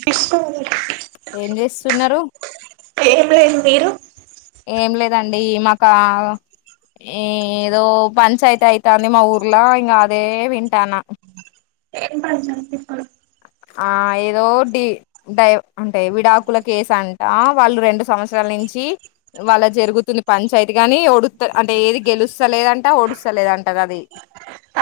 తీస్కో ఏం చేస్తున్నరు ఏం లేదు మీరు ఏం లేదండి మకా ఏ ఏదో పంచాయతీ అయితాంది. మా ఊర్ల ఇంకా అదే వింటాన్నా. ఇనపడిస్తాంది పడ్ ఆ ఏదోటి డై అంటై విడాకుల కేసు అంట వాళ్ళు రెండు సంవత్సరాల నించి వాళ్ళ జరుగుతుంది పంచాయతీ గాని ఒడుత్ అంటే ఏది గెలుస్తలేదంట ఓడుస్తలే అంటదది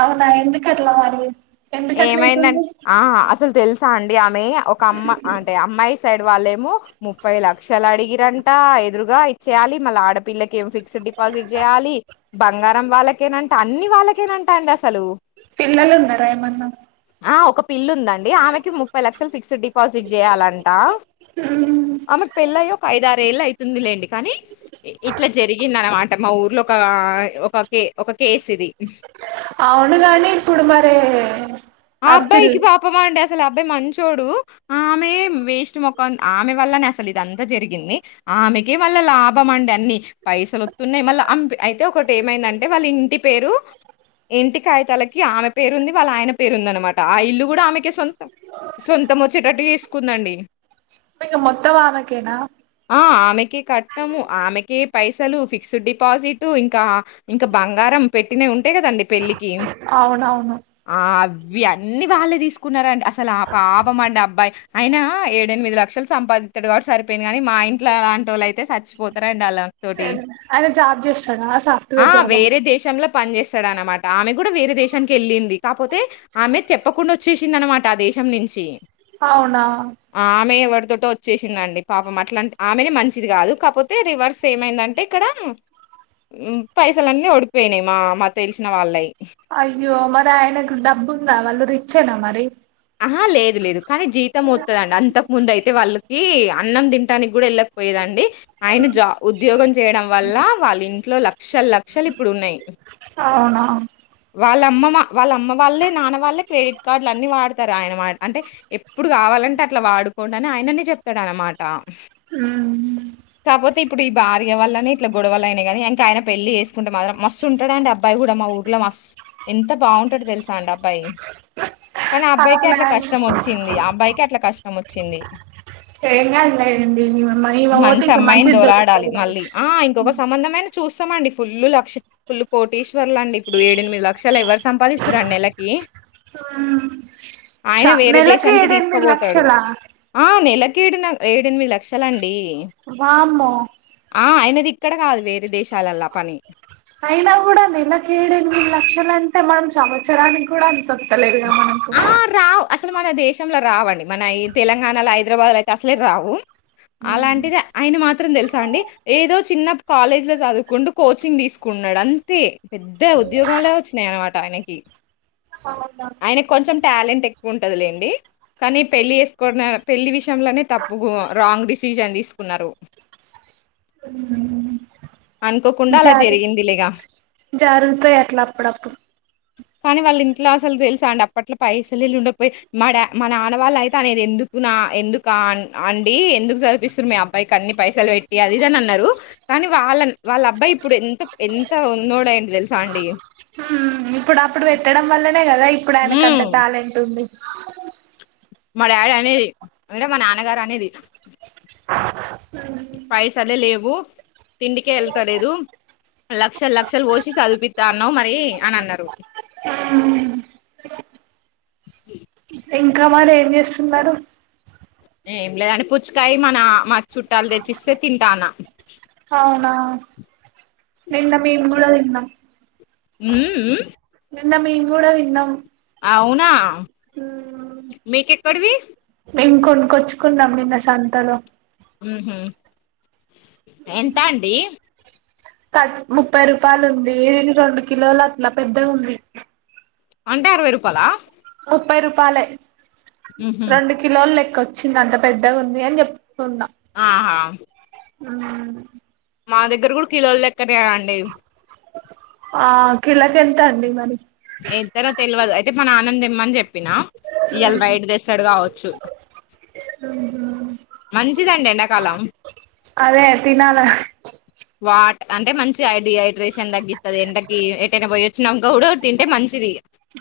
అవునా ఎందుకట్లా మరి ఎందుకట్లా ఏమైందన్ అయితుంది ఆహ్ అసలు తెలుసా అండి. ఆమె ఒక అమ్మ అంటే అమ్మాయి సైడ్ వాళ్ళేమో ముప్పై లక్షలు అడిగిరంటా ఎదురుగా ఇచ్చేయాలి. మళ్ళ ఆడపిల్లకి ఏం ఫిక్స్డ్ డిపాజిట్ జేయాలి బంగారం వాళ్ళకేనంట అన్ని వాళ్ళకేనంట అండి అసలు పిల్లలున్నారా ఏమన్నా పిళ్ళుందండి ఆమెకి ముప్పై లక్షలు ఫిక్స్డ్ డిపాజిట్ జేయాలంటా మ్మ్ అమెకి పెళ్ళై ఒక ఐదారేళ్ళు అయితుంది లేండి కనీ ఇ ఇట్లా జరిగిందనమాట మా ఊర్లో ఒక అ ఒక కే ఒక కేసీది అవును గనీ ఇప్పుడు మారే ఆబ్బాయికి పాపం అండి అస్ అసలు అబ్బాయి మంచోడు ఆమె వేస్ట్ మొక్కం ఆమె వల్లనే అసలు ఇదంతా జరిగింది అ ఆమెకే వాళ్ళ లాభం అండి అన్ని పైసలోత్తున్నాయ్ మళ్ళ అంపి అయితే ఒకటేమైందంటే వాళ్ళ ఇంటి పె పేరు ఇంటి కాగితలకి ఆమె పేరు ఉంది వాళ్ళయన పేరుందనమాట ఆ ఇల్లు గూడ ఆమెకే సొంతం సొంతమొచ్చేటట్టు చెసుకుందండి ఇగ మొత్తం ఆమెకేనా ఆ ఆమెకె కట్నము ఆమెకె పైసలు ఫిక్స్డ్ డిపాజిటు ఇంకా ఇంకా బంగారం పెట్టినయ్ ఉంటయ్ గదండి పెళ్ళకి అవునవును ఆ అవ్ వ్వి అన్నీ వాళ్ళే తీసుకున్నారండి అసలు ఆ పాపం అండి అబ్బాయి అయిన ఏడెనిమిది లక్షలు సంపా దిత్తడు గాబట్టి సరిపోయింది గనీ మా ఇంట్లో లాంటోళ్ళైతే సచ్చిపోతారు అండి అలా తోటి ఆయన జాబ్ చేస్తాడా ఆ సాఫ్ట్వేర్ జాబా వేరే దేశంలా పని చేస్తాడనమాట ఆమె గూడా వేరే దేశానికి ఎళ్ళింది కాపోతే ఆమె చెప్పకుండ ఒచ్చేశిందనమాట ఆ దేశం నుంచి అవునా తొటె ఒచ్చేశిందండి పాపం అట్లాంటి ఆమెనే మంచిది గాదు కాపోతే రివర్స్ ఏమైందంటే ఇక్కడా మ్ పైసలన్నీ ఓడిపోయినాయ్ మా మా తెలిసిన వాళ్ళై అయ్యో మరి ఆయనకు డబ్బు ఉందా వాళ్ళు రిచ్చేనా మరి ఆహ లేదు లేదు కానీ జీతం ఒత్తదండి అంతకు ముందైతే వాళ్ళకి అన్నం తింటానికి గూడా ఎళ్ళకపోయేదన్ డి ఆయన జా ఉద్యోగం చేయడం వల్ల వాళ్ళింట్లో లక్షల లక్షలు ఇప్పుడున్నాయ్ ఆవునా వాళ్ళమ్మ మ వాళ్ళ అమ్మ వాళ్ళే నాన్న వాళ్ళే క్రెడిట్ కార్డల్ అన్నీ వాడ్ తరు ఆయన మా అంటే ఎప్పుడు గావాలంటే అట్ల వాడుకోండి అని ఆయననే చెప్తాడు అనమాట మ్ హు కాపోతే ఇప్పుడు ఈ భార్య వల్లనే ఇట్ల గొడవలైనయ్ గనీ ఇంక ఆయన పెళ్ళి చేసుకుంటే మాత్రం మస్తుంటడండి అబ్బాయి గూడా మా ఊర్లో మస్ ఎంత బాగుంటడు తెలుసా అండి అబ్బాయి కనీ అ బ్బాయికె అవునా అట్ల కష్టం ఒచ్చింది అబ్బాయికె అట్ల కష్టం ఒచ్చింది ఏంగాదు లెండి ఇంగ ఇమే పోతె మంచి ఇంక అమ్మాయిని మంచిది దోలాడాలి దొరుకుతది కావొచ్చు తమండి ఫుల్ లక్ష ఫుల్ కోటీశ్వర్లండి ఇప్పుడు ఏడెనిమిది లక్షలు ఎవరు సంపాదిస్తురండి నెలకి ఆ ఆయన వేరే దేశానికి తీసుకపోతడు లక్షలా ఆ నెల కెడ్ న ఏడేనిమిది లక్షలండి వామ్మో ఆ అయినదిక్కడ గాదు వేరే దేశాలల్లా పని అయినా గూడా నెలకి ఏడెనిమిది లక్షలు అంటే మనం సంవత్సరానికి గూడా అంతొత్తలేదు అహా! ఆ రావ్ అసలు మన దేశంల రావండి మన ఈ తెలంగాణలో హైద్రాబాద్లో అయితే అసలే రావు అలాంటిది ఆయన మాత్ త్రం తెలుసా అండి ఏదో చిన్న కాలేజీ లో చదువుకుండు కోచింగ్ తీసుకున్నడు అంతే పెద్ద ఉద్యోగాంలే ఒచ్చినయి అనమాట ఆయనకి అవునా ఆయనక్ కొంచెం టాలెంట్ ఎక్కువుంటదిలేండి కానీ పెళ్లిి వేస్కోనా పెళ్లిి విషయంలోనే తప్పు గ రాంగ్ డిసిజన్ తీసుకున్నారు మ్ అనుకోకుండా అలా జరిగిందిలే ఇగ జరుగుతాయి అట్లా అప్పుడప్పుడు కానీ వాళ్ళింట్ల అసలు తెలుసా అండి అప్పట్ల పైసలిల్ ఉండకపో మాడా మా నాన్న వాళ్ళైతే అనేది ఎందు నా ఎందుకా అ అండి ఎందుకు జదిపిస్సురు మీ అబ్బాయికి అన్ని పైసల్ వేట్టి అదిఇది అని అన్నారు కానీ వాళ్ళన్ వాళ్ళ అబ్బాయి ఇప్పుడు ఎంత్ ఎంత ఉన్నాడు అయిండు దెలుసా ఆండీ ఉమ్ ఇప్పుడు అప్పుడు వేట్టడం వల్లనే గదా ఇప్పుడు హ్మ్. అయినాకంత టాలెంట్ ఉంది మా డాడీ అనేది అంటె మా నాన్నగారు అనేది పైసలే లేవు తిండికే ఏళ్తలేదు లక్షల్ లక్షలు పోషీ సదిపిత్తానవ్ మరీ అని అన్నరు ఉమ్ ఇంకా మరి ఏం జేసున్నారు ఏం లేదండి పుచ్చకాయ మనా మా చుట్టాల్ దెచ్చిస్తే తింటానా అవునా నిన్న మీం గుడ దిన్నం ఉమ్ ఉమ్మ్ నిన్న మీం గూడ దిన్నం అవునా మీకెక్కడవీ మిం కొనుకొచ్చుకున్నాం నిన్న సంతలో ఉహు్మ్ ఎంత అండి కట్ ముప్పై రూపాయిలుందీ రెండు కిలోల్ అట్లా పెద్దగుంది అంటే ఆర్వైరుపాలా ముప్పై రూపాలే "ఉమ్హు. రెండు కిలోల్లెక్క వచ్చింది అంత పెద్దగుంది అని జేప్తున్నా ఆహా మా దగ్గర గుడ కిలోల్లెక్కనే అండి ఆ కిలక్ ఎంత అండి మరి ఎంత్తనొ తెల్వదు అయితే మా నాన్నాన్ తెమ్మని చెప్పినా ఇయ్యాల్ నైట్ దేస్తాడు కావచ్చు మంచ్చిదండి ఎండాకాలం అదే తినలా వాట్ అంటే మంచిగ డిహైడ్రేషన్ తగ్గిత్తది ఎండకీ ఎటైనా పోయి వచ్చినాంక గూడ తింటే మంచ్ చిదీ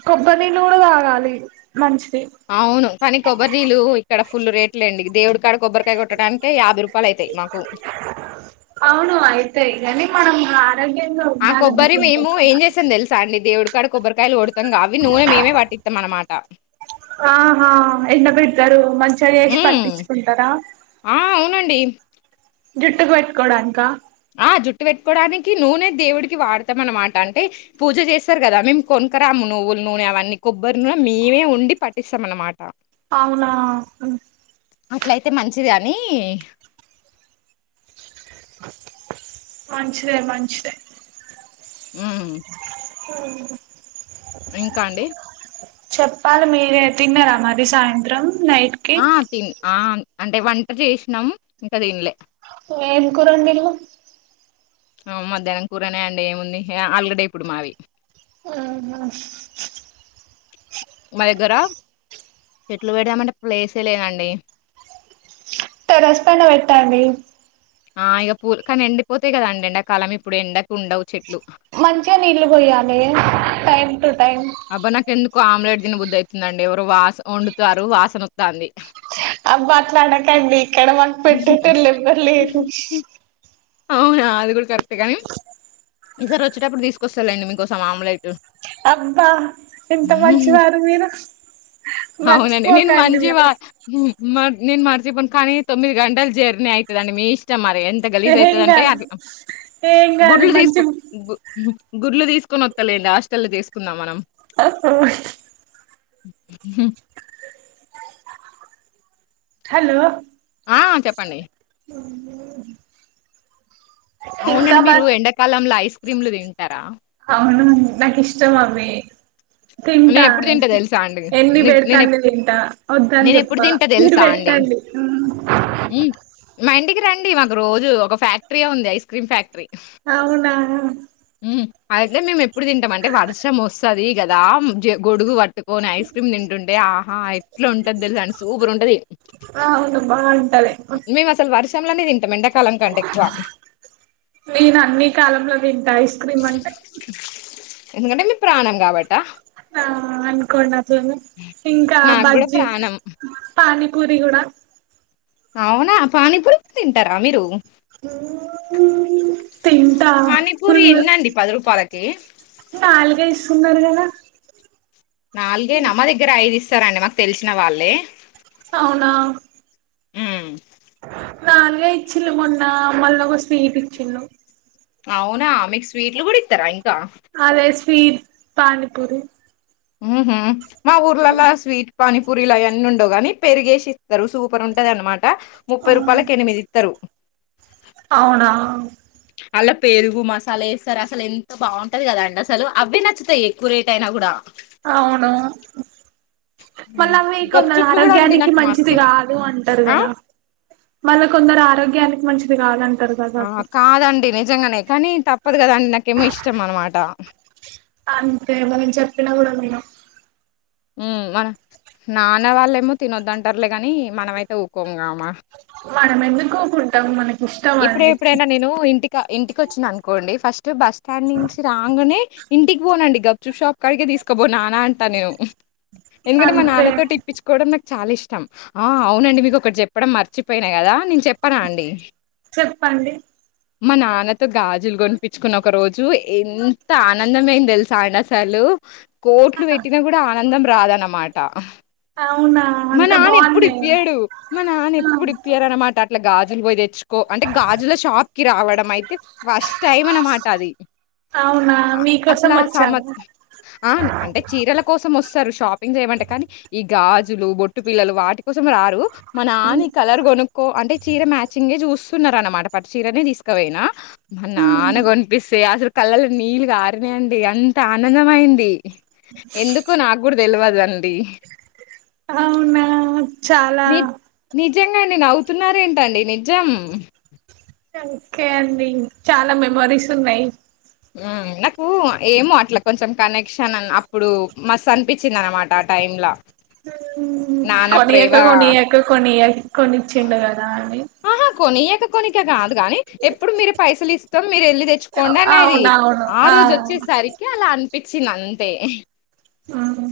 కొబ్బర్నీళ్ళు గుడ దాగాలీ మంచిది అవును. కానీ కొబ్బర్నీళ్లు ఇక్కడ ఫుల్ రేట్లెండి దేవుడికాడ కొబ్బరికాయ కొట్టడాన్కె యాభై రూపాల్ అయితై మాకు అవును అయితే గనీ మనం రా ఆ కొబ్బరి మేము ఏం జెస్తాం దెలుసా అండి దేవుడు క్కడ కొబ్బరికాయలు గొడుతాం గా అవి నూనె మేమే వట్టిత్తం అనమాట ఆహా ఎండ బెడ్తారు మంచిగా జేసి పట్టించుకుంటారా డిం జుట్టుక్ వేట్టుకోడాన్కా ఆ జుట్టు వేట్టుకోడానికి నూనె దేవుడికి వాడతాం అనమాట అంటే పూజ జేస్తర్ గదా మేం కొన్ కోరాము నువ్వుల్ నూనె అవన్నీ కొబ్బరి నూనె మేమే ఉండి పటిస్తాం అనమాట ఔనా అట్లయితే మంచిది అనీ మంచిదే మంచిదే హ్మ్. ఆహ్ ఇంకాండి చెప్పాలి మీరే తిన్నారా మరీ సాయంత్రం నైట్ కి ఆహ్ తిన్ ఆ అంటే వంట జేష్నం ఇంకా తిన్లే ఏం కూర ఓండింన్లు ఆ మధ్యాహ్నం కూరనే అండి ఏముంది అల్గడ్డ ఇప్పుడు మాది ఆ మా దెగ్గర చెట్లు పెడ్దామంటే ప్లేసే లేదండి టేరస్పన వెట్టండి ఆ ఇగ పూల్ కాన్ ఎండిపోతాయ్ కదండి ఎంకాలం ఇప్పుడెండక్ ఉండవ్ చెట్లు మంచిగా నీళ్ళు పోయాలే టైమ్ టు టైం కొ ఆమ్లెట్ తీన్బుద్దైతుందండి ఎవరొ వాస్ వండుతారు వాసనొత్తాంది ఆబ్బట్లానకండి ఇక్కడ మాక్ పెట్టేటోళ్ళెవ్వర్ లేరు అవ్నా అది గుడ్ కరెక్టే గానీ ఈసారోచ్టపుడు తీసుకొస్తలెండి మీకోసం ఆమ్లెటు అబ్బా ఎంత మంచివార్ మీరు అవ్నండి నేన్ మర్చిపోకండి మరి మంచివర్ మన్ నేన్ మర్చిపోన్ కానీ తొమ్మిది గంటల్ జర్నీ ఐతదండి మీ ఇష్టం మర్ ఎంత గలీజ్ ఏం ఐతదింటే కాదు అట్ల ఏం కాదు గుడ్లు మంచి దీస్కో గు గుడ్లు తీస్కొనోత్తలెండి హాస్టల్ల్లో జేస్కుందాం మనం ఆ హా హలో ఆ చెప్పండి [unintelligible] అవ్ ఇంకా నండి మా మీరు ఎండాకాలంల ఐస్ క్రీమ్లు తింటారా అవును నాకిష్టం అవి తింటా నేనెప్పుడు తింటా తెలుసా అండి. ఎన్ని నే బేడ్తే నేనెప్ అన్ని తింటా ఒద్దన్ నేనెప్పుడు జెప్తా తింటా మీరు తెలుసా బెట్ అండి. టండి ఉ హ్మ్. మా ఇంటికి రండి మాకు రోజు ఒక ఫ్యాక్టరీయె ఉంది ఐస్ క్రీమ్ ఫ్యాక్టరీ అవునా ఐతే మేమ్ ఎప్పుడు తింటామంటే వర్షం ఒస్తాది గదా జె గొడుగు వట్టు కొన్ ఐస్ క్రీమ్ తింటుంటే ఆహా ఎట్లుంటద్ తెల్సా అన్ సూపర్ ఉంటది ఆ అవ్ను బా ఉంటాది ర్షం లనే తింటమ్ ఎండక్ నేన్ అన్ని కాలంలో తింట ఐస్ క్రీమ్ అంటే ఎందుకంటే మీ ప్రాణం కావట్టా ఆ అనుకోన్డట్లనే ఇంకా నాకు గూడా బజ్జి ప్రాణం. పానీ పూరి గూడా అవునా పానీపురి తింటారా మీరు తింటా పానీపూరి ఫుల్లు ఎన్నండి పది రూపాయలకి నాల్గే ఇస్తున్నార్ గదా నాల్గేన మా దెగ్గర ఐద్ ఇస్తారండి మాక్ తెల్సినవాళ్ళే అవునా ఉమ్ నాల్గే ఇచ్చిళు మొన్న మళ్ళొక స్వీట్ ఇచ్చిళు అవ్నా మీక్ స్వీట్లు గుడిత్తరా ఇంకా అదే స్వీట్ పనీపూరి ఉహు మా ఊర్లాలా స్వీట్ పానీపూరిల్ అయన్ని ఉండవ్ గాని పెరిగేసిస్తారు సూపర్ ఉంటది అనమాట్ ట ముప్పై రూపాలక్ ఎనిమిదిత్తరు అవునా అలా పెరుగు మసాలెస్తార్ అసల్ ఎంత బాగుంటది కదండి అసలు అవ్వె నచ్చుతాయ్ ఎక్కువ్ రేట్ ఐనా గూడా అవును ఉమ్. మళ్ళవి కొందర్ గప్చుప్లు కూడా అండి ఆరోగ్యానికి నాకు మస్తు మంచిది ఇ- గాదు అంటార్ ఆ గదా మళ్ళ కొందర్ ఆరోగ్యానికి మంచిది గదంట ఆ కాదండి నిజంగానే కానీ తప్పద్ గదండి నాకేమో ఇష్టం అనమాట అంతే మనం చెప్పినా గుడా వినం ఉమ్ మన నాన్న వాళ్ళేమో తినొదుంటార్లే గని మనమైతే ఊకోంగామ మనమెందుకూకుంటం మన ఇపుడెపుడైనా నేను ఇంటిక ఇంటికొచ్చింననుకోండి ఫస్ట్ బస్స్టాండ్ నించిరాంగనే ఇంటికి వోనండి గప్చుప్ షాప్ కాడికే దీస్కపో నాన అంటా నేను ఎందుకంటే మా అంతే నాన్నతోటి ఇప్పిచుకోడం నాక్ చాలిష్టం ఆ అవునండి మీకొకటి జెప్పడం మర్చిపోయిన గదా నేను చెప్పన అండి చెప్పండీ మా నాన్నతో గాజులు గొనిపిచ్చుకున్న ఒక రోజు ఎంత ఆనందమైందెల్సా ఆయనసలు కోట్లు పేట్టిన గూడ ఆనందం రాదన్నమాట అవునా మా అంత నాన్న ఎప్పుడు బాగున్నాయి ఇప్పియడు మా నాన్న ఎప్పుడు ఇప్పియరన్నమాట అట్ల గాజుల్ గ్జులు పోయ్ దెచ్చుకో అంటే గాజుల షాప్ కి రావడం అయితే ఫస్ట్ టైం అన్నమాట అది ఆ అవునా అ మీకోసం వచ్చాను అసలాసామచ్ అ అంటే చీరల కోసమోస్తరు షాపింగ్ జేయమంటే కానీ ఈ గాజులు బొట్టుబిళ్ళలు వాటి కోసం రారు మానాన్న ఈ కొను కో అంటే చీర మ్యాచింగే జూస్త్ తున్నరన్నమాట పట్టుచీరనే దీస్కపోయిన మా నాన్నగొన్పిస్తే అసలు కళ్ళల్లో నీళ్లు కారినై అండి అంత ఆనందమైంది ఎందుకో నాగూడ తెలువదండీ అవునా చాలా జంగండి నవ్వునారెంటండీ నిజం ఓకే ఓకే అండి చాలా మెమోరీసున్నయి నాకు ఏమో అట్ల కొంచెం కనెక్షన్ అన్ అప్పుడు మస్స్ అనిపించింది అనమాట ఆ టైం లా కొనియక కోనియక కొనియక కొనిచ్చిండు గదఅండి ఆహా కొనియక కొనికకాదు గానీ ఎప్పుడు మీరె పైసలు ఇస్తం మీరెళ్ళీ తెచ్చుకోండనేది ఆ రోజొచ్చేసరికి అలా అన్పించింది అంతే ఆహా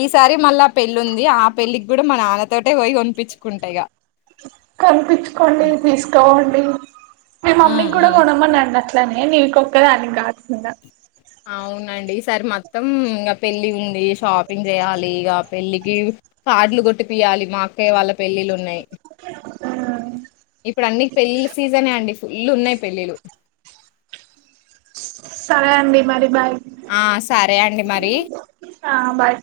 ఈసారి మళ్ళ ఆ పెళ్ళుందీ ఆ పెళ్ళికి గూడా మా నాన్నతోటేపోయి కొంపించుకుంటిగా కొంపిచ్చుకోండి తీసుకాపొండి మీ హ్మ్. మమ్మీకీ గూడా హ్మ్. కోనమన్నండి అట్లనే నీకొక్కదానికి గాకుండ అవునండి ఇసర్ మొత్తం ఇంగా పెళ్లి ఉంది షాపింగ్ జేయాలిగా పెళ్ళికి కార్డులు గొట్టిపియ్యాలి మా అక్కయ్య వాళ్ళ పెళ్లిల్లున్నయి ఇపుడన్ని పెళ్ళిళ్ళ సీజనే అండి ఫుల్లున్నయి పెళ్ళిలు రండి మరి బాయ్ ఆ సరే అండి మరీ ఆ బాయ్